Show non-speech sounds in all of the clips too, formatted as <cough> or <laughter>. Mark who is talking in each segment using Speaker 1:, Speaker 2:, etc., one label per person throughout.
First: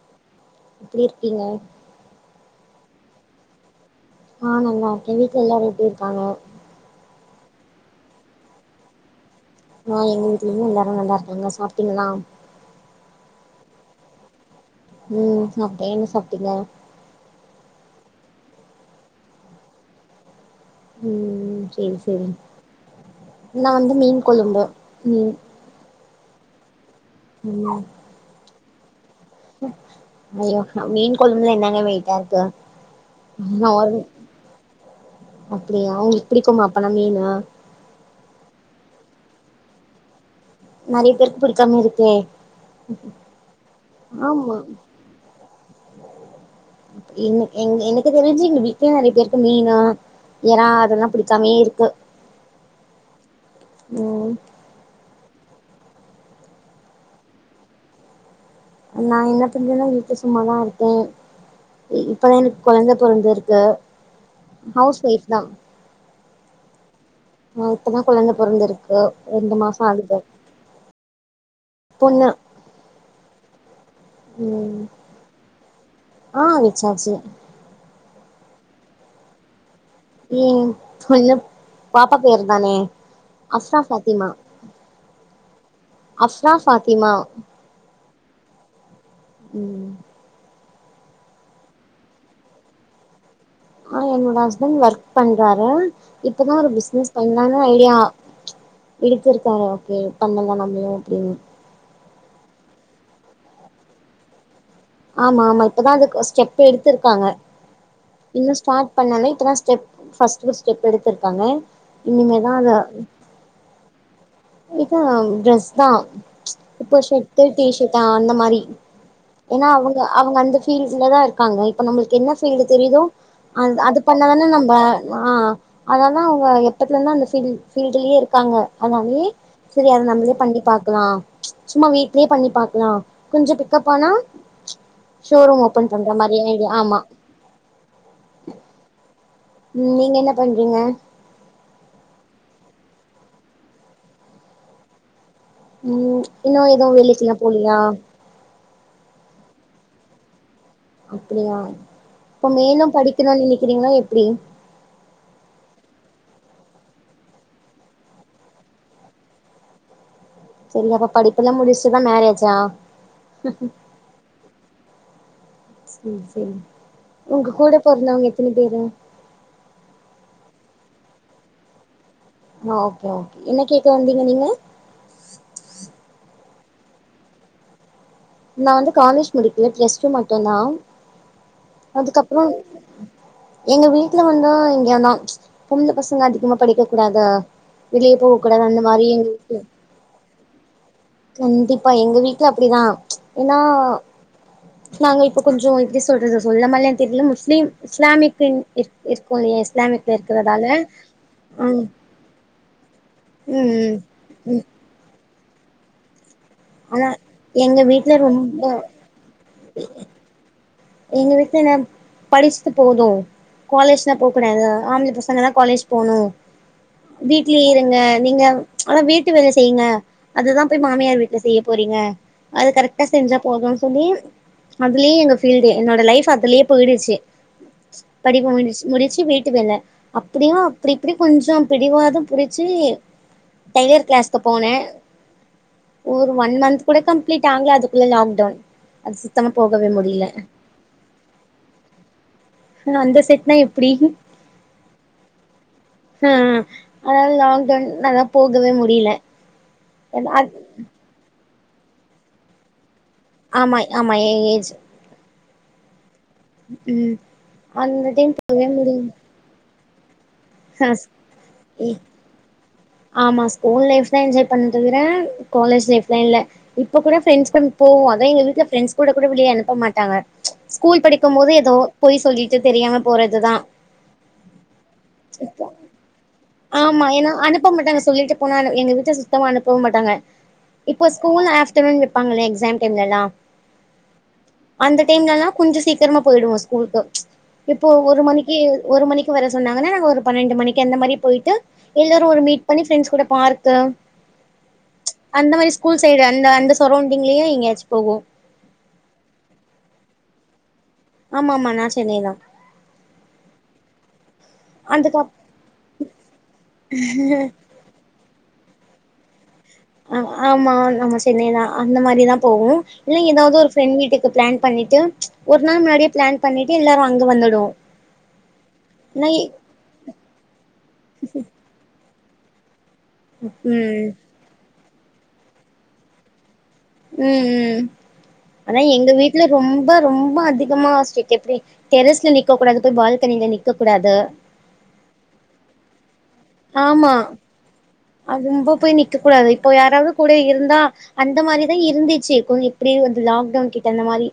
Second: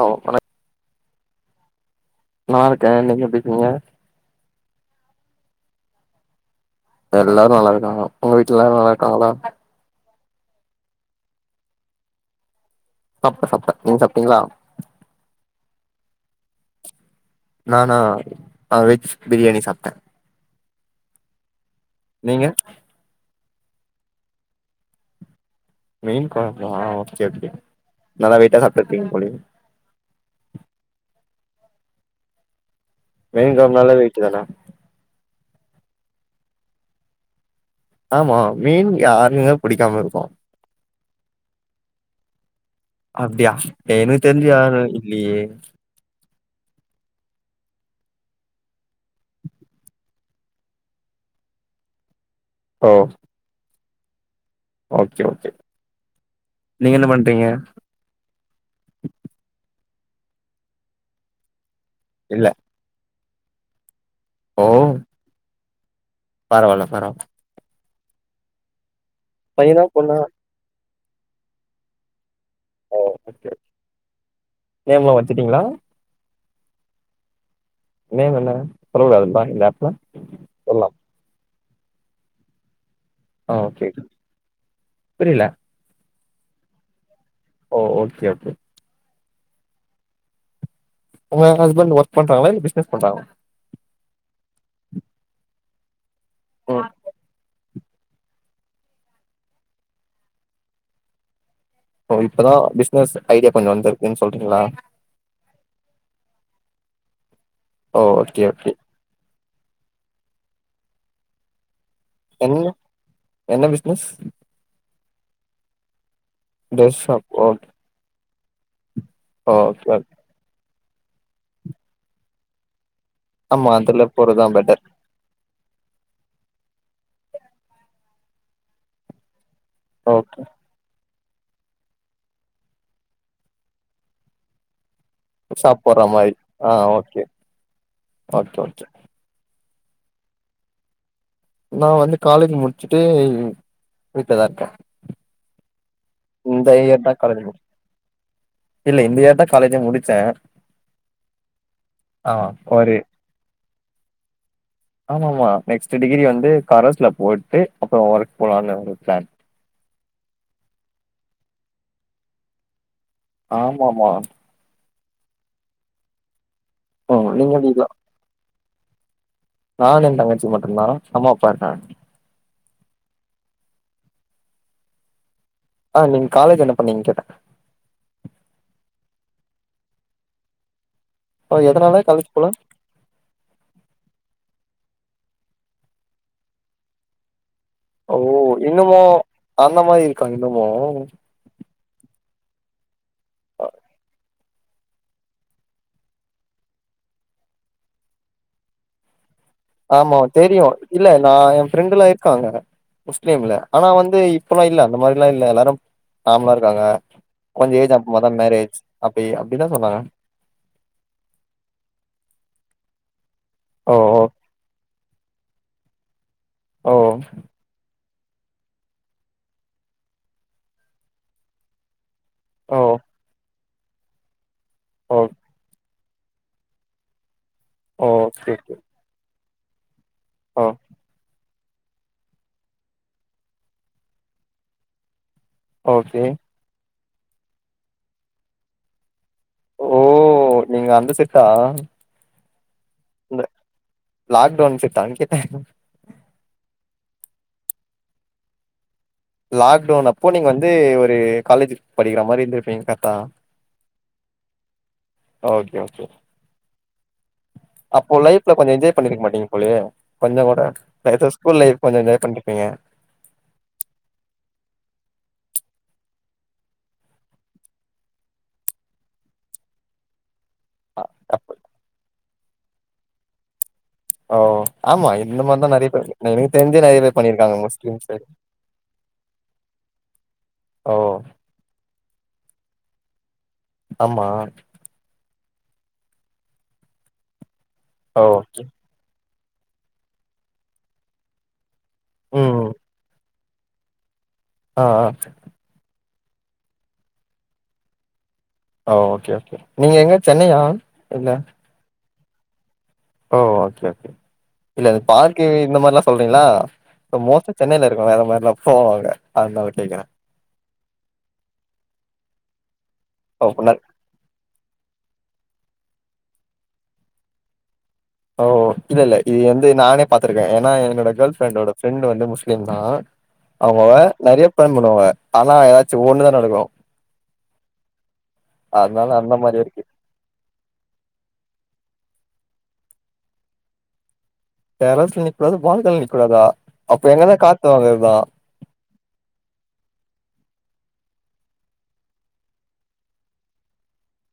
Speaker 1: ஓ வணக்
Speaker 2: எப்டி இருக்கீங்க
Speaker 1: நல்லாருக்கேன் நீங்க எப்டி இருக்கீங்க
Speaker 2: நா நல்லாருக்கேன் வீட்ல எல்லாரும் எப்டி இருக்காங்க
Speaker 1: எல்லாரு நல்லாருக்காங்க ஒங்க வீட்ல எல்லாரு நல்லாருக்காங்ளா
Speaker 2: ஆ எங்க வீட்லயு எல்லாரு நல்லாருக்காங்க சாப்டீங்ளா
Speaker 1: சாப்டே சாப்டே நீங்க சாப்டீங்ளா
Speaker 2: ம் அப்டியே என்ன சாப்டீங்க
Speaker 1: நானா நா வெஜ் பிரியாணி சாப்டேன்
Speaker 2: ம் ம் சேரி சரி நா வந்து மீன் கொழும்பு மீன்
Speaker 1: மீன் கொழம்பா கே ஓகே நல்ல வெயிட்டா சாப் கட்டிங் பண்ணி
Speaker 2: ஐயோ மீன் கொழும்புல என்னாங்க வெயிட்டா இருக்கு
Speaker 1: மீன்
Speaker 2: நா
Speaker 1: கொழம்புனாலே
Speaker 2: ஒரு
Speaker 1: வெயிட்டு தான
Speaker 2: அப்டியா உங்களுக் புடிக்கும்மா அப்பனா மீனு
Speaker 1: ஆமா மீன் யாருக்குமே புடிக்காம இருக்கும்
Speaker 2: நெறைய பேருக்கு புடிக்காம இருக்கே
Speaker 1: அப்டியா எனக்கு தெரிஞ்சு
Speaker 2: ஆமா
Speaker 1: யாரு இல்லையே
Speaker 2: என்னு எங் ஏ எனக்கு தெரிஞ்சு எங்க வீட்ல நிறைய பேருக்கு மீனு இறா அதெல்லா புடிக்காமே இருக்கு
Speaker 1: ஓ
Speaker 2: ம்
Speaker 1: ஓகே ஓகே நீங்க என்ன பண்றீங்க
Speaker 2: நா என்ன பண்றேன்னா வீட்ல சும்மாதான் இருக்கேன் இப்பதான்
Speaker 1: இல்ல
Speaker 2: எனக்கு கொழந்தை பொறந்துருக் நா ஹவுஸ் ஒய்ஃப் தான்
Speaker 1: பரவால பரவால
Speaker 2: இப்போ தா கொழந்த பொறந்து இருக்கு ரெண்டு
Speaker 1: பையனா
Speaker 2: மாசம் ஆகுத
Speaker 1: பொண்ணா
Speaker 2: பொண்ணு
Speaker 1: <unintelligible>
Speaker 2: ம்
Speaker 1: நேம்லா வச்சிட்டீங்களா
Speaker 2: ஆ விச்சாச்சி
Speaker 1: நேம் என்ன சொல்ல கூடாதுன்னு பாக்குறீங்களா இப்ப
Speaker 2: ம் சொல்ல பாப்பா பேருதானே
Speaker 1: ஆ ஓகே புரில
Speaker 2: அஃப்ரா ஃபாத்திமா
Speaker 1: ஓகே அப்
Speaker 2: ம்
Speaker 1: உங்க ஹஸ்பண்ட் ஒர்க் பண்றாங்களா இல்ல பிசினஸ் பண்றாங்க
Speaker 2: ஆ என்னோட ஹஸ்பண்ட் ஒர்க் பண்றாரு இப்பதா ஒரு
Speaker 1: ம்
Speaker 2: பிசினஸ் பண்ணலானு ஐடியா இத்துருக்காரு ஓகே பண்ணல நம்மளு அப்படின்னு
Speaker 1: ஓ இப்பதா பிசினஸ் ஐடியா கொஞ்சோ வந்துருக்குன்னு சொல்றீங்களா
Speaker 2: ஆமா ஆமா இப்பதா அது ஸ்டெப்புஎடுத்திருக்காங்க
Speaker 1: ஓ ஓகே
Speaker 2: இன்னு
Speaker 1: ஓகே
Speaker 2: ஸ்டர்ட்டுபண்ணால இப்பதா ஸ்டெப் ஃபர்ஸ்டு ஸ்டெப் எடுத்திருக்காங்க இனிமேதா
Speaker 1: எனி
Speaker 2: அத
Speaker 1: என்ன பிசினஸ்
Speaker 2: தா ட்ரெஸ் தா இப்போ
Speaker 1: dress shop
Speaker 2: shirt T
Speaker 1: okay
Speaker 2: செஷர்ட்டு அந்த மாரி <inaudible> ஏன்னா
Speaker 1: ஓகே
Speaker 2: அவங்க
Speaker 1: ஓகே
Speaker 2: அவங்க அந்த ஃபீல்ஸ்ல தா இருக்காங்க இப்ப நம்மளுக்கு என்ன ஃபீல்டு தெரியுதோ அ
Speaker 1: ஆமா
Speaker 2: அது
Speaker 1: அதுல
Speaker 2: பண்ணாதானே
Speaker 1: போறதுதா
Speaker 2: நம்ம
Speaker 1: பெட்டர்
Speaker 2: ஆ அதலா தா அவங்க எப்பத்துலந்தா அந்த ஃபீல்டலயே இருக்காங்க அதனாலே சரி அது நம்லே
Speaker 1: ஓகே
Speaker 2: பண்ணி பார்கலா சும்மா வீட்லயே பண்ணி பாக்கலா கொஞ்சம் பிக்கப் ஆனா ஷோரூம் ஓபன்
Speaker 1: சாப்படுற
Speaker 2: பண்ற
Speaker 1: மாரி
Speaker 2: ஐடியா
Speaker 1: ஆ
Speaker 2: ஆமா
Speaker 1: ஓகே ஓகே ஓகே
Speaker 2: ம் நீங்க என்ன பண்றீங்க
Speaker 1: நா வந்து காலேஜ் முடிச்சுட்டு வீட்லதா இருக்கே
Speaker 2: ம் இன்னு
Speaker 1: இந்த
Speaker 2: ஏதோ
Speaker 1: இயர் தா
Speaker 2: வேலைக்குஎல்லா
Speaker 1: காலேஜ் முடி
Speaker 2: போலாயா
Speaker 1: இல்ல இந்த இயர் தா காலேஜு முடிச்சே
Speaker 2: அப்படியா
Speaker 1: ஆ
Speaker 2: இப்ப மேலும் படிக்கணு நீ இப்படினா எப்படி
Speaker 1: ஆமமா நெக்ஸ்டு டிகிரி வந்து கரஸ்சுல போட்டு அப்புறோ ஒர்க் போலானு ஒரு பிளான்
Speaker 2: சேரியங்க அப்ப படிப்பு எல்லா முடிச்சிதா மேரேஜா
Speaker 1: ஆமா ஆமா
Speaker 2: சேரி சேரி
Speaker 1: ம்
Speaker 2: உங்க
Speaker 1: நீங்க எப்டி
Speaker 2: கூட பொறந்தாவங்க எத்தன அதேதா
Speaker 1: நானு எ தங்கச்சி மட்டும்தா அம்மா அப்பா இருக்காங்க
Speaker 2: ஆ ஓகே ஓகே என்ன கேட்டுவந்தீங்க நீங்க
Speaker 1: ஆ நீங்க காலேஜ் என்ன பண்ணிங் கேட்ட
Speaker 2: நா வந்து காலேஜ் முடிக்கல பிளஸ்டுமட்டும்தா
Speaker 1: ஓ எதனால
Speaker 2: அதுக்
Speaker 1: காலேஜ்
Speaker 2: அப்புறோ
Speaker 1: போல
Speaker 2: எங்க வீட்டுல வந்து என்னா பொம்பளபசங்க அதிகமா படிக்க கூடாது வெளிய
Speaker 1: ஓ
Speaker 2: போக கூடாது அந்த
Speaker 1: இன்னுமு
Speaker 2: மாரி எங்க வீட்ல
Speaker 1: அந்த மாரி இருக்கா இன்னுமு
Speaker 2: கண்டிப்பா எங்க வீட்டுல அப்படிதா ஏனா நாங்க இப்ப கொஞ்சோ இப்படி சொல்றது சொல்லமா இல்லயா தெர்ல முஸ்லீம் இஸ்லாமக்கு இர் இர்
Speaker 1: ஆமா தெரியு இல்ல நா என்
Speaker 2: ம்
Speaker 1: ஃப்ரெண்டு எல்லா இருக்காங்க முஸ்லீம்ல
Speaker 2: ம்
Speaker 1: ஆனா
Speaker 2: ம்
Speaker 1: வந்து இப்பல்லா இல்ல அந்த மாரி அப்படிலா இல்ல எல்லாரும் நார்மலா இருக்காங்க
Speaker 2: ஆனா எங்க
Speaker 1: கொஞ்சோ ஏஜ்
Speaker 2: வீட்ல
Speaker 1: அப்பம தா
Speaker 2: ரொம்ப
Speaker 1: மேரேஜ் அப்பயே இப்படிதா சொல்லாங்க
Speaker 2: எங்க வீட்டு என்ன படிச்சுட்டு போது
Speaker 1: ஓ
Speaker 2: காலேஜ்ல போகூடாத ஆம்ள பசங்க தா காலேஜ் போணு
Speaker 1: ஓ ஓ
Speaker 2: வீட்லயே இருங்க நீங்க ஆனா வீட்டு வேல செய்யுங்க அதுதா போய் மாமியார் வீட்டுல செய்ய போறீங்க அது
Speaker 1: ஓ
Speaker 2: கரெக்டா செஞ்சா போதும் சொல்லி அதுலயே
Speaker 1: ஓ
Speaker 2: எங்க ஃப் என்னோட லைஃப் அதுலயே போயிடுச்சு
Speaker 1: ஓ
Speaker 2: படிப்ப
Speaker 1: ஓகே ஓகே
Speaker 2: முடிச் முடிச்சு வீட் ட்டிவேல அப்டியு
Speaker 1: ஓ
Speaker 2: அப்டி இப்டி கொஞ்சோ பிடிவாதோ பிடிச்சு டெய்லர் கிளாஸ்கு போனே
Speaker 1: ஓகே
Speaker 2: ஒரு ஒன் மந்த் கூட கம்ப்ளீட் ஆகலா அதுக்குள்ள லாக்டவுன் <unintelligible> த்தமா போவே முடியல
Speaker 1: ஓ நீங்க அந்த செட் ஆ
Speaker 2: ஆ அந்த செட்னா எப்படி
Speaker 1: லாக்டவுன் செட்டான்னு கேட்டே
Speaker 2: ஆ ஆ அதனாது லாக்டவுன் நாதா போகவே முடியல
Speaker 1: லாக்டவுன் அப்போ நீங்க வந்து ஒரு காலேஜ்ல படிக்கிற மாரி இருந்துருபிங்க
Speaker 2: ஆமா ஆமா ஏ ஏஜ்
Speaker 1: ஓகே ஓகே
Speaker 2: ம் அந்த
Speaker 1: அப்போ லைஃப்ல கொஞ்ச என்ஜாய் பண்ணிருக்க மாட்டீங்க போலயே கொஞ்சோ கூட
Speaker 2: ஹஸ்
Speaker 1: ஏதோ ஸ்கூல் லைஃப்
Speaker 2: ஏ
Speaker 1: கொஞ்சோ என்ஜாய் பண்ணிருப்பீங்க
Speaker 2: ஆமா ஸ்கூல் லைஃப் தா என்ஜாய் பண்ணே தவிர காலேஜ் லைஃப் லா இல்ல இப்போ கூட ஃப்ரெண்ட்ஸ் கூட போவோ அதா எங்க வீட்ல ப்ரெண்ட்ஸ் கூட வெளிய அனுப்ப மாட்டாங்க
Speaker 1: அ
Speaker 2: ஸ்கூல் படிக்கும்
Speaker 1: அப்ப
Speaker 2: போது ஏதோ பொய் சொல்லிட் ட்டு தெரியாம போறதுதா
Speaker 1: ஓ ஆமா இந்த மாரிதா நிறைய பே <unintelligible>
Speaker 2: ஆமா ஏன்னா அனுப்ப மாட்டாங்க சொல்லிட்டு போனாலு எங்க வீட்ல சுத்தமா அனுப்ப மாட்டாங்க
Speaker 1: ஓ
Speaker 2: இப்ப ஸ்கூல் ஆஃப்டர் வே உ நிப்பாங்களே எக்ஸாம் டைம்லலா
Speaker 1: ஆமா
Speaker 2: அந்த டைம்லலா கொஞ்ச சீக்கிரமா போயிடுவோ ஸ்கூலுக்கு இப்போ
Speaker 1: ஓ
Speaker 2: ஒரு மணிக்கு
Speaker 1: ஓகே
Speaker 2: ஒரு மணிக் வர சொன்னாங்கன்னா நாங்க ஒரு பன்னெண்டு மணிக்கு அந்த மாரி போயட்டு எல்லாரும் ஒரு மீட்
Speaker 1: ம்
Speaker 2: பண்ணிஃப்ரெண்ட் கூட பார்க்கு தான்
Speaker 1: ஆ ஆ
Speaker 2: அந்த மாதிரி ஸ்கூல் சைடு அந்த அந்த சரௌண்டிங்லயும் எங்கயாச்சும் போவோம்
Speaker 1: ஓ ஓகே ஓகே கே நீங்க எங்க சென்னையா இல்ல
Speaker 2: ஆமா ஆமா நா சென்னைதான்
Speaker 1: ஓ ஓகே ஓகே இல்ல
Speaker 2: அதுக்கப்
Speaker 1: பார்கு இந்த மாதிரிலல்லாம் சொல்றீங்களா மோஸ்ட்டா சென்னையில இருக்க வேற மாதிரிலாம் போங்க அதுல
Speaker 2: ஆ ஆமா நம்ம சென்னைதான் அந்த மாதிரிதான் போவோம் இல்லை
Speaker 1: ஓ
Speaker 2: ஏதாவது ஒரு
Speaker 1: நெறைய
Speaker 2: ஃப்ரெண்ட் வீட்டுக்கு பிளான் பண்ணிட்டு ஒரு நாள் முன்னாடியே பிளான் பண்ணிட்டு எல்லாரும் அங்க வந்துடுவோம்
Speaker 1: ஓ இல்லல்ல இது வந்து நானே பாத்துருக்கேன் ஏன்னா என்னோட கேர்ள் ஃப்ரெண்ட் ஃப்ரெண்டோட வந்து சேம் தான் அவங்க
Speaker 2: ம்
Speaker 1: நிறைய பண்ணுவாங்க ஆனா ஏதாச்சும் ஒண்ணுதான் நடக்கும்
Speaker 2: உம் உம் ஆனா
Speaker 1: அதனால
Speaker 2: எங்க
Speaker 1: அந்த
Speaker 2: வீட்டுல
Speaker 1: மாரி இருக்கு
Speaker 2: ரொம்ப ரொம்ப அதிகமா ஸ்டிரிக்ட் இருக்கு எப்படி டெரஸ்ல நிக்க நிற்கக்க கூடாது போய் பால்கனில நிற்க கூடாது
Speaker 1: டெரஸ்ல நிற்க கூடாது பால்கனிக்கக் கூடாதா அப்ப
Speaker 2: ஆமா
Speaker 1: எங்கதா காத்து வாங்குறதா
Speaker 2: ரொம்ப போய் நிக்க கூடாது இப்போ யாராவது கூட இருந்தா அந்த மாதிரிதான் இருந்துச்சு இருக்கும் எப்படி வந்து லாக்டவுன் கிட்ட இந்த மாதிரி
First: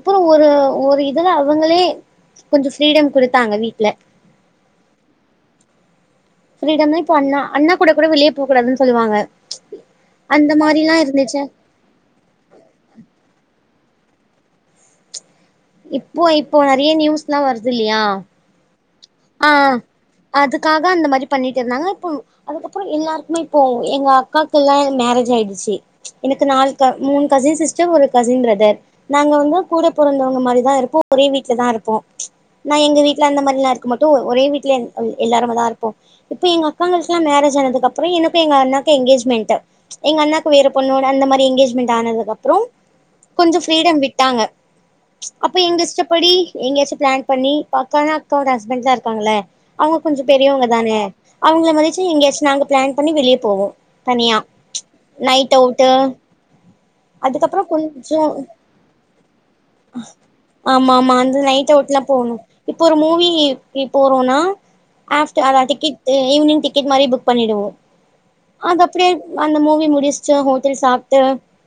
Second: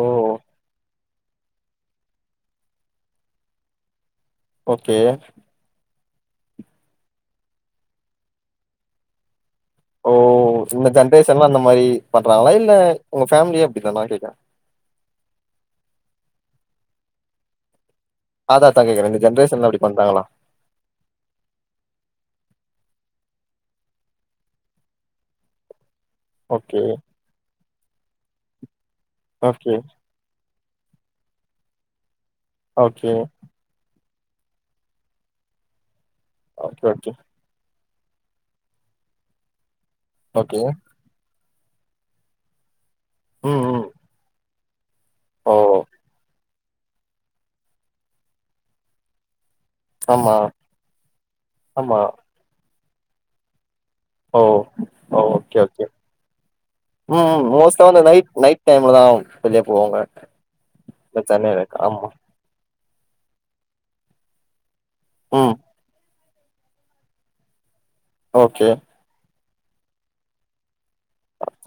Speaker 1: ஓ
Speaker 2: ஒரு ஒரு இல்ல அவங்களே கொஞ்சம் ஃபிரீடம் கொடுத்தாங்க வீட்டு்ல
Speaker 1: ஓகே
Speaker 2: ஃபிரீடம் தா இப்போ அண்ணா அண்ணா கூட கூட வெளியே போகூடாதுன்னு சொல்லுவாங்க
Speaker 1: ஓ
Speaker 2: அந்த
Speaker 1: இந்த
Speaker 2: மாரிலா இருந்துச்சு
Speaker 1: ஜென்ரேஷன்லா அந்த மாதிரி பண்றாங்களா இல்ல உங்க ஃபேமிலியே இந்த மாதிரி தான்
Speaker 2: இப்போ இப்போ நிறைய நியூஸ் லாம் வருது இல்லையா
Speaker 1: அதா அதா கேக்குறே இந்த ஜென்ரேஷன்ல
Speaker 2: ஆஹ்
Speaker 1: அப்டி பண்றாங்களா
Speaker 2: அதுக்காக அந்த மாதிரி பண்ணிட்டு இருந்தாங்க இப்போ அதுக்கப்புறம் எல்லாருக்குமே இப்போ எங்க அக்காக்கு எல்லா மேரேஜ் ஆயிடுச்சு எனக்கு நாலு
Speaker 1: ஓகே
Speaker 2: க மூனு கசின் சிஸ் சிஸ்டர் ஒரு கசின் பிரதர் நாங்க வந்து
Speaker 1: ஓகே
Speaker 2: கூட பொறந்த மாரிதா இருக்கு ஒரே வீட்ல தா இருப்போ நா எங்க
Speaker 1: ஓகே
Speaker 2: வீட்ல அந்த மாரி எல்லா இருக்கமாட்டே ஒரே வீட்லே எல்லாருமே தா இருப்போ இப்ப எங்க
Speaker 1: ஓகே ஓகே
Speaker 2: அக்காங்களுக்குலா மேரேஜ் ஆனதுக்கப் அப்றோ எனக்கு எங்க அண்ணாக்கு எங்கேஜ்மெண்ட் எங்க அண்ணாக்கு
Speaker 1: ஓகே
Speaker 2: வேற பொண்ணோட அந்த மாரி எங்கேஜ் மெண்ட் ஆனதுக்கப்றோ கொஞ்சம்
Speaker 1: ம் ம்
Speaker 2: ஃப்ரீடம் விட்டாங்க அப்ப
Speaker 1: ஓ
Speaker 2: எங்க இஷ்டப்படி எங்கயாச்சு பிளான் பண்ணி பசங்க அக்காவோட ஹஸ்பண்ட் தா இருக்காங்ள அவுங்க கொஞ்சோ
Speaker 1: ஆமா
Speaker 2: பெரியவங்க தானே அவங்கள
Speaker 1: ஆமா
Speaker 2: மதிச்சு எங்கயாச்சு நாங்க பிளான் பண்ணி வெளிய போவோ தனியா
Speaker 1: ஓ
Speaker 2: நைட்
Speaker 1: ஓகே ஓகே
Speaker 2: அவுட்டு
Speaker 1: ம் ம்
Speaker 2: அதுக்கப்றோ
Speaker 1: மோஸ்தா வந்து
Speaker 2: கொஞ்சோ
Speaker 1: நைட் நைட் டைம்ல தா வெளிய போவோ
Speaker 2: ஆமா ஆமா அந்த நைட்
Speaker 1: ஆமா
Speaker 2: அவுட்ல்லா போணு இப்ப ஒரு மூவிக்கு போறோனா
Speaker 1: ம்
Speaker 2: <unintelligible> ஈவினிங் டிக்கெட் மாரி புக் பண்ணிடுவோ
Speaker 1: ஓகே
Speaker 2: அது அப்டியே அந்த மூவி முடிச்சுட்டு ஹோட்டல் சாப்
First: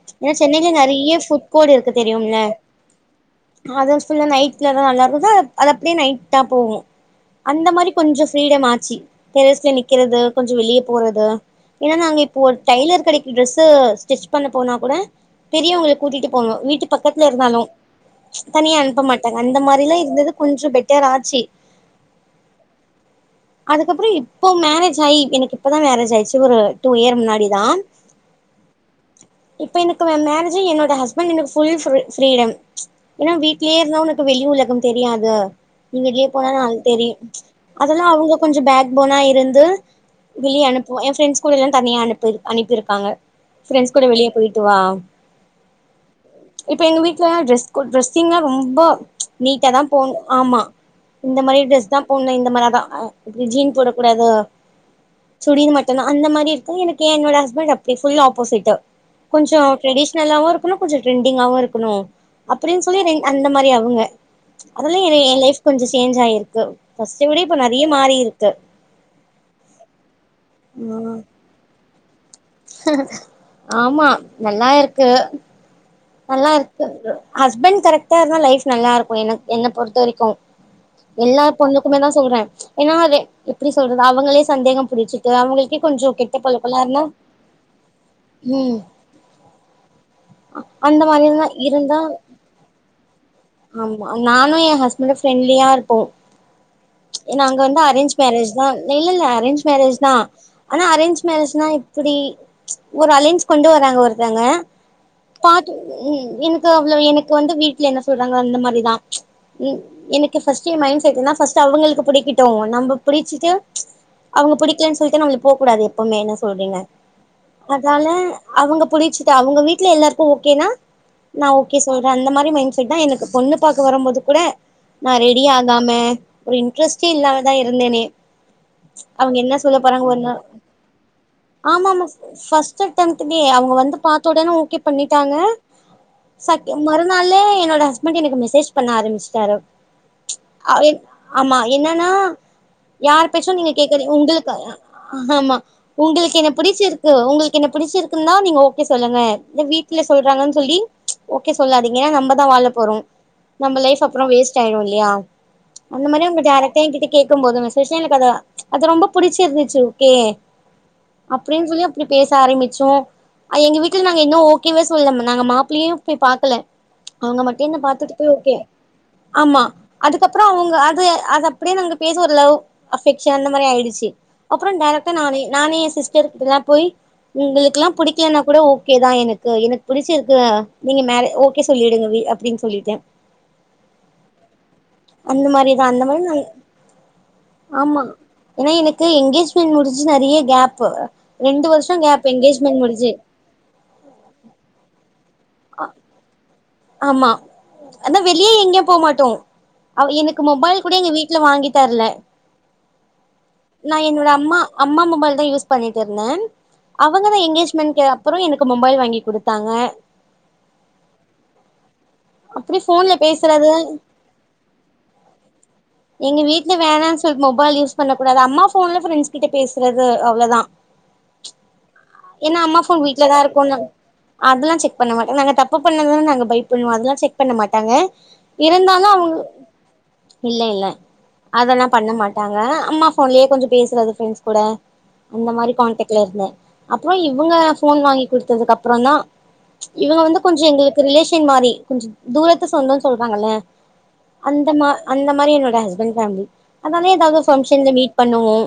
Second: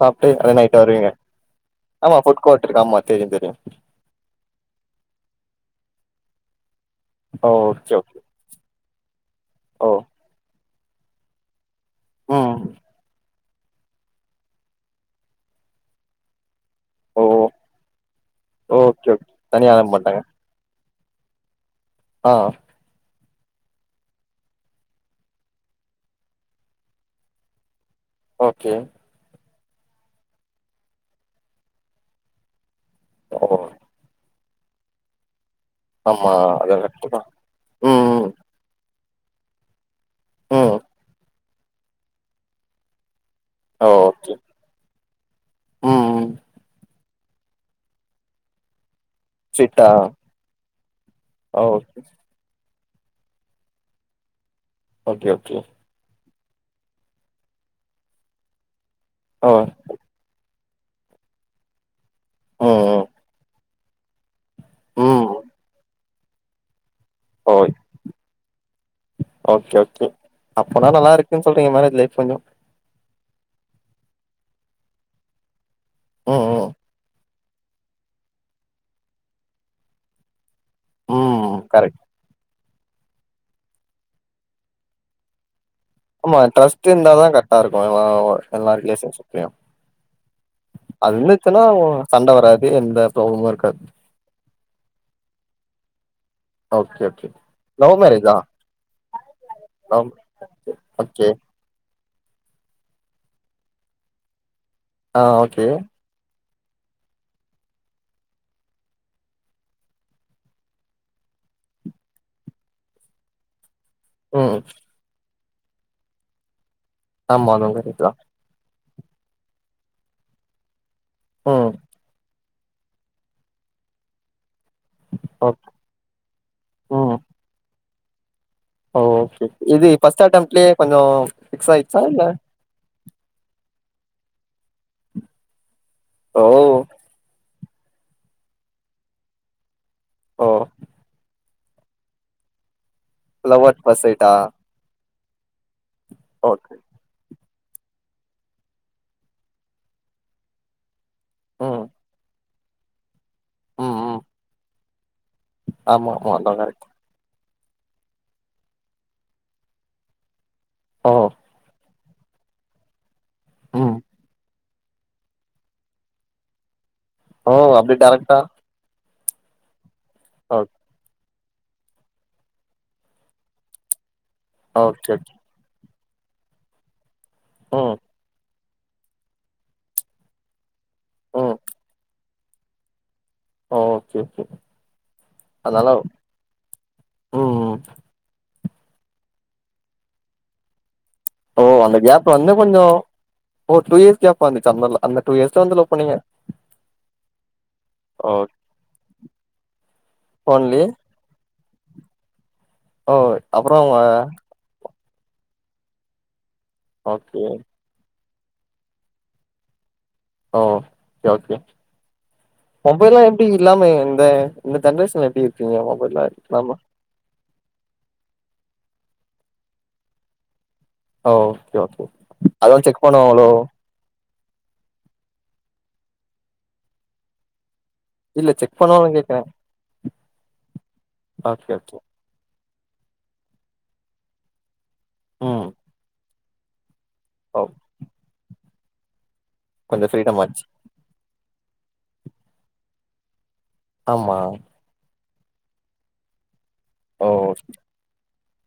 Speaker 1: சாப்ட்டு அதே
Speaker 2: சென்னையில
Speaker 1: நைட் வருவீங்க
Speaker 2: நெறய ஃபுட் கோர்ட் இருக்கு
Speaker 1: ஆமா
Speaker 2: தெரியும்ல
Speaker 1: ஃபுட் கோர்ட் இருக்கு ஆமா தெரியு தெரியு
Speaker 2: ஆ அத ஃபுல்லா நைட்லாதா நல்லா இருக்குதா அது அப்டியே நைட் தா போவோ
Speaker 1: ஓ
Speaker 2: அந்த மாதிரி
Speaker 1: ஓகே ஓகே
Speaker 2: கொஞ்சோ ஃப்ரீடம் ஆச்சு டெரஸ்ல
Speaker 1: ஓ
Speaker 2: நிக்குறது கொஞ்சோ வெளிய போறது ஏன்னா நாங்க இப்போ
Speaker 1: ம்
Speaker 2: ஒரு டெய்லர் கடைக்கு டிரெஸ் ஸ்டிச் பண்ண போனா கூட பெரியவங்கள கூட்டிட்டு போங்க வீட் டு
Speaker 1: ஓ
Speaker 2: பக்கத்துல இருந்தாலும் தனியா
Speaker 1: ஓகே
Speaker 2: அனுப்ப
Speaker 1: ஓகே
Speaker 2: மாட்டாங்க அந்த
Speaker 1: தனியா அலோ
Speaker 2: மாரில்லாம்
Speaker 1: மாட்டாங்க
Speaker 2: இருந்தது கொஞ்சோம் பெட்டராச்சி
Speaker 1: ஆ
Speaker 2: அதுக்கப்றோ இப்போ மேரேஜ் ஆயி எனக்கு இப்பதான் மேரேஜ் ஆயிடுச்சு ஒரு டூ இயர் முன்னாடிதான்
Speaker 1: ஓகே
Speaker 2: இப்ப எனக்கு மேரேஜாயி என்னோட ஹஸ்பெண்ட் எனக்கு ஃபுல் பிரீடம் ஏன்னா
Speaker 1: ஓ
Speaker 2: வீட்லய இருந்தா உனக்கு வெய் வெளி உலகம் தெரியாது நீ வெளிய
Speaker 1: ஆமா
Speaker 2: போனா தான்
Speaker 1: அது
Speaker 2: நாளு
Speaker 1: கரெக்ட்டு
Speaker 2: தெரியும்
Speaker 1: தா
Speaker 2: அதுல்லா
Speaker 1: ம்
Speaker 2: அவுங்க கொஞ்ச பேக் போனா இருந்து வெளிய
Speaker 1: ம்
Speaker 2: அனுப்புவா என் ஃப்ரண்ட்ஸ் ஸ்கூல் எல்லா தனியா அனுப்பி அனுப்பிருக்காங்க
Speaker 1: ஓ
Speaker 2: ஃபிரண்ட்ஸ் கூட வெளிய
Speaker 1: ஓகே
Speaker 2: போயிட்டு வா
Speaker 1: ம் ம்
Speaker 2: இப்ப எங்க வீட் சிலா டிரஸ் ட்ரெஸ்ஸிங்கா ரொம்ப நீட்ட
Speaker 1: ஸ்ட்ரிட்டா
Speaker 2: தான் போணு ஆமா இந்த மாரி
Speaker 1: ஓ
Speaker 2: ட்ரெஸ் தான் போன்னு இந்த மாரி அதான் அ இப்டி ஜீன் போட கூடாது
Speaker 1: ஓகே ஓகே
Speaker 2: சுடின் மட்டுந்தான் அந்த மாரி எனக்கு என்னோட ஹஸ்பெண்ட் ஃபுல் ஆப்போசிட்டு
Speaker 1: ஓ
Speaker 2: கொஞ்சோ ட்ரெடிஷனலாவும் கொஞ்ச ட்ரெண்டிங்காகவும் இருக்கணு
Speaker 1: ம்
Speaker 2: அப்டின்னு சொல்லி
Speaker 1: ம்
Speaker 2: அந்த மாரி அவுரு உங்க அதுல்லா என்
Speaker 1: ம்
Speaker 2: ஏ லைப் கொஞ்ச சேஞ்ச் ஆயிருக்கு ஃபர்ஸ்ட்ட விட இப்ப
Speaker 1: ஓய்
Speaker 2: நெறைய மாறி இருக்கு
Speaker 1: ஓகே ஓகே அப்பனா நல்லா இருக்குன்னு சொல்றீங்க மேரேஜ் லைப் கொஞ்சோம்
Speaker 2: ஆமா நல்லா இருக்கு
Speaker 1: ம் ம்
Speaker 2: நல்லாருக்கு ஹஸ்பெண்ட் கரெக்ட்டா இருந்தா லைஃப் நல்லாருக்கும் எனக் என்னை பொறுத்த வரைக்கும் எல்லா
Speaker 1: ம் கரெக்ட்
Speaker 2: பொண்ணுக்குமே தா சொல்றே ஏன்னா அத எப்டி சொல்றது அவுங்களே சந்தேகம் புடிச்சிட்டு அவுங்களுக்கே
Speaker 1: ஆமா ட்ஸ்ட் இருந்தாத கரெக்டா இருக்கு எல்லா
Speaker 2: ம்
Speaker 1: ரிலேஷன்ஷிப்ளையு
Speaker 2: அந்த
Speaker 1: அது
Speaker 2: மாரி எல்லா
Speaker 1: இருந்துந்துச்சுன்னா
Speaker 2: இருந்தா
Speaker 1: சண்ட வராது எந்த ப்ராப்ளமு இருக்காது
Speaker 2: ஆமா நானு என் ஹஸ்பண்டு ஃப்ரெண்ட்லியா இருப்போ
Speaker 1: ஓகே ஓகே
Speaker 2: ஏ அங்க வந்து
Speaker 1: லவ்
Speaker 2: அரேஞ்ச்
Speaker 1: மேரேஜா
Speaker 2: மேரேஜ் தா இல்ல இல்ல அரேஞ்ச் மேரேஜ்
Speaker 1: லவ்
Speaker 2: தா ஆனா அரேஞ்ச்
Speaker 1: ஓகே
Speaker 2: மேரேஜ்னா எப்படி ஒரு அலைன்ஸ் கொண்டு வராங்க ஒருத்தங்க
Speaker 1: ஆ ஓகே
Speaker 2: பாத்து ம் எனக் <unintelligible> சோ அவ்வளவு எனக்கு வந்து வீட்டுல என்ன சொல்றாங்க அந்த மாதிரிதா ம் எனக்கு ஃபர்ஸ்ட மைண்ட் செட்னா ஃபர்ஸ்ட் அவங்களுக்கு பிடிக்கட்டு நம்ம பிடிச்சிட்டு அவுங்க
Speaker 1: ம்
Speaker 2: புடிக்கலன்னு சொல்லிட்ட நம்பளுக் போ கூடாது எப்பமே என்ன சொல்றீங்க
Speaker 1: ஆமா லவ் மேரேஜ்
Speaker 2: அதால
Speaker 1: தா
Speaker 2: அவுங்க புடிச்சுத அவுங்க வீட்ல எல்லாருக் கு ஓகேனா நா
Speaker 1: ம்
Speaker 2: ஓகே சொல்றே அந்த மாரி மைன் <unintelligible> எனக்கு பொண்ணு பாக்க வரும்போது கூட நா ரெடி
Speaker 1: ஓக்
Speaker 2: ஆகாம ஒரு இன்ட்ரெஸ்டே
Speaker 1: ம்
Speaker 2: இல்லாமதா இருந்தேனே
Speaker 1: ஓ
Speaker 2: அவுங்க
Speaker 1: ஓகே
Speaker 2: என்ன சொல்ல
Speaker 1: இது
Speaker 2: போறாங்க ஒரு
Speaker 1: ஃபர்ஸ்ட்
Speaker 2: நா
Speaker 1: அட்டம்ட்லயே கொஞ்சோ ஃபிக்ஸ் ஆயிடுச்சா
Speaker 2: ஆமாமா
Speaker 1: இல்ல
Speaker 2: பஸ்ட் அட்டம்டுலே அவுங்க வந்து பாத்தோடனே ஓகே பண்ணிட்டாங்க
Speaker 1: ஓ
Speaker 2: சக் மறுநாளே என் என்னோட ஹஸ்பண்ட் எனக்கு மெசேஜ் பண்ண ஆரம்பச்சிட்டாரு
Speaker 1: ஓ
Speaker 2: அவ ஆமா என்னன்னா யார் பேச்சு
Speaker 1: லவ்
Speaker 2: நீங்க
Speaker 1: அட் ஃபர்ஸ்ட்
Speaker 2: கேக்காதிங்க
Speaker 1: சைட்டா
Speaker 2: உங்களுக்கு அ அ ஆமா உங்களுக்கு என்ன
Speaker 1: ஓகே
Speaker 2: புடிச்சிருக்கு உங்களுக் கேன்ன புடிச்சிருக்குனா நீங்க ஓகே சொல்லுங்க இந்த வீட்ல சொல்றாங்கன்னு சொல்லி ஓகே
Speaker 1: ம்
Speaker 2: சொல்லாதீங்க எனா நம்ப தா வாழப் போறோ நம்ம
Speaker 1: ம்
Speaker 2: லைஃப்
Speaker 1: ம்
Speaker 2: அப்புறோ வேஸ்ட் ஆயிடு இல்லையா அந்த
Speaker 1: ஆமா
Speaker 2: மாரி
Speaker 1: ஆமா
Speaker 2: அவுங்க
Speaker 1: அதா
Speaker 2: டேரக்டா
Speaker 1: கரெக்ட்
Speaker 2: என்கிட்ட கேக் இருக்கு <unintelligible> எனக்கு அத அது ரொம்ப புடிச்சிருந்துச்சி ஓகே
Speaker 1: ஓ
Speaker 2: அப்பிடின் சொல்லி பேச ஆரம்பிச்சோ அ எங்க
Speaker 1: ம்
Speaker 2: வீட்ல நா ஓகேவே சொல்ல நாங்க மாப்பிளியு போய் பாக்கல அவுங்க
Speaker 1: ஓ
Speaker 2: மட்டு என்ன
Speaker 1: அப்டி
Speaker 2: பாத்துடு போய்
Speaker 1: டேரக்டா
Speaker 2: ஓகே ஆமா அதுகப்புறோ
Speaker 1: ஓகே
Speaker 2: அவுங்க அது அத அப்பிடியே நாங்க பேச லவ் அஃபெக்ஷன் அந்த மாரி ஆயிடிச்சி அப்புறோ டேரக்ட்டா
Speaker 1: ஓகே
Speaker 2: நானே நானே சிஸ் சிறுக்குதில்லா போய் உங்களுகுல்லா
Speaker 1: ம்
Speaker 2: புடிகலனா கூட ஓ கேதா எனக்கு எனக்கு புடிசிருக்கு நீங்க மே
Speaker 1: ம்
Speaker 2: ஓகே சொல்லிடுங்கவி அப்பிடினு சொல்லிடே
Speaker 1: ஓகே கே
Speaker 2: அந்த மாரிதா
Speaker 1: அதனால
Speaker 2: அந்த மாரி நா
Speaker 1: ம் ம்
Speaker 2: ஏனா எனக்கு எங்கேஜ்மெண்ட் முடிஞ்சி நெறைய கேப்
Speaker 1: ஓ
Speaker 2: ரெண்டு வருஷோ
Speaker 1: அந்த கேப்ல வந்து
Speaker 2: எங்கேஜ்மெண்ட்
Speaker 1: கொஞ்சோ
Speaker 2: முடிஞ்சு
Speaker 1: ஓ டு இயர்ஸ் கேபா இருந்திச்சி அந்தல அந் டூ இயர்ஸ்தா வந்து லவ் பண்ணீங்க
Speaker 2: ஆமா அதா
Speaker 1: ஓ
Speaker 2: வெளிய எங்கயோ போமாடோ அவ எனக்கு மொபைல்
Speaker 1: ஒன்லி
Speaker 2: கூட எங்க வீட்ல வாங்கி தரல
Speaker 1: ஓ அப்புறோ
Speaker 2: நா என்னோட அம்மா அம் ம்மா மொபைல் தா யூஸ் பண்ணிட்டு இருந்த அவங்கதா
Speaker 1: ஓகே
Speaker 2: எங்கேஜ்மெண்ட்க அப்புறோ எனக்கு மொபைல் வாங்கி குடுதாங்க
Speaker 1: ஓ ஓகே
Speaker 2: அப்பிடி ஃபோன்ல
Speaker 1: மொபைல்லா எப்டி
Speaker 2: பேசறது
Speaker 1: இல்லாம இந்த இந்த ஜென்ரேஷன்ல எப்டி இருக்கீங்க மொபைல்லா
Speaker 2: எங்க வீட்ல
Speaker 1: இல்லாம
Speaker 2: வேணானு சொல் மொபைல் யூஸ் பண்ணகூடாது அம்மா ஃபோன்ல ஃபிரெண்ட்ஸ் ஸ் கிட்ட பேசுறது அவ்ளோதா
Speaker 1: ஒ ஓகே ஓகே
Speaker 2: ஏன்னா
Speaker 1: அத
Speaker 2: அம்மா
Speaker 1: வந் செக்
Speaker 2: ஃபோன்
Speaker 1: பண்ணு
Speaker 2: வீட்ல தா
Speaker 1: வாங்களோ
Speaker 2: இருக்குன்னு அதெல்லா செக் பண்ண மாட்டங்க நாங்க தப்ப பண்ணதான நா ங்க பைப்பண்ணு அதெல்லா செக் பண்ண மாட் ட்டாங்க
Speaker 1: இல்ல செக்
Speaker 2: இருந்தாலு
Speaker 1: பண்ணுவாங்களான்னு
Speaker 2: அவுங்க
Speaker 1: கேக்குறே
Speaker 2: இல்ல இல்ல
Speaker 1: ஓகே
Speaker 2: அதெல்லா
Speaker 1: ஓகே
Speaker 2: பண்ணமாட்டாங்க அம்மா ஃபோன்லயே கொஞ்ச பேசுறது ஃப்ரெண்ஸ் கூட அந்த
Speaker 1: ம்
Speaker 2: மாரி கான்டெட்ல இருந்தே அப்றொ இவுங்க
Speaker 1: ஓ
Speaker 2: ஃபோன் வாங்கி குடுத்ததுக்கப் றொந்தா
Speaker 1: கொஞ்சோ
Speaker 2: இவுங்க
Speaker 1: ஃப்ரீடம்
Speaker 2: வந்து கொஞ்ச
Speaker 1: ஆச்சு
Speaker 2: எங்களுக் கு மாரி கொஞ்சொ தூரத்து சொந்தொன் சொல்றாங்கல்ல
Speaker 1: ஆமா
Speaker 2: அந்த மா அந்த மாரி என்னோட ஹஸ்பண்ட் ஃபேமிலி அன்னால
Speaker 1: ஓ
Speaker 2: எதாவ்து ஒரு பங்ஷன்ல மீட் பண்ணுவோ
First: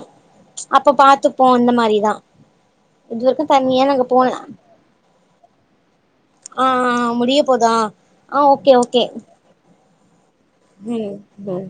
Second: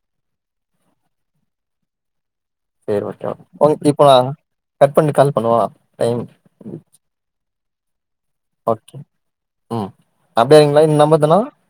Speaker 2: அப்ப பாத்துப்போ அந்த மாரிதா
Speaker 1: சேர்
Speaker 2: இது
Speaker 1: ஓகே
Speaker 2: வரைக்கு
Speaker 1: ம்
Speaker 2: தனியா நாங்க
Speaker 1: இப்ப
Speaker 2: போல
Speaker 1: கட் பண்ட்டு கால் பண்ணவா டைம் <inaudible>
Speaker 2: இப்போதா ஆ ஓகே ஓகே
Speaker 1: ம் அப்டியே அங்க லைன்
Speaker 2: ம்
Speaker 1: நம்மதுனா
Speaker 2: ம்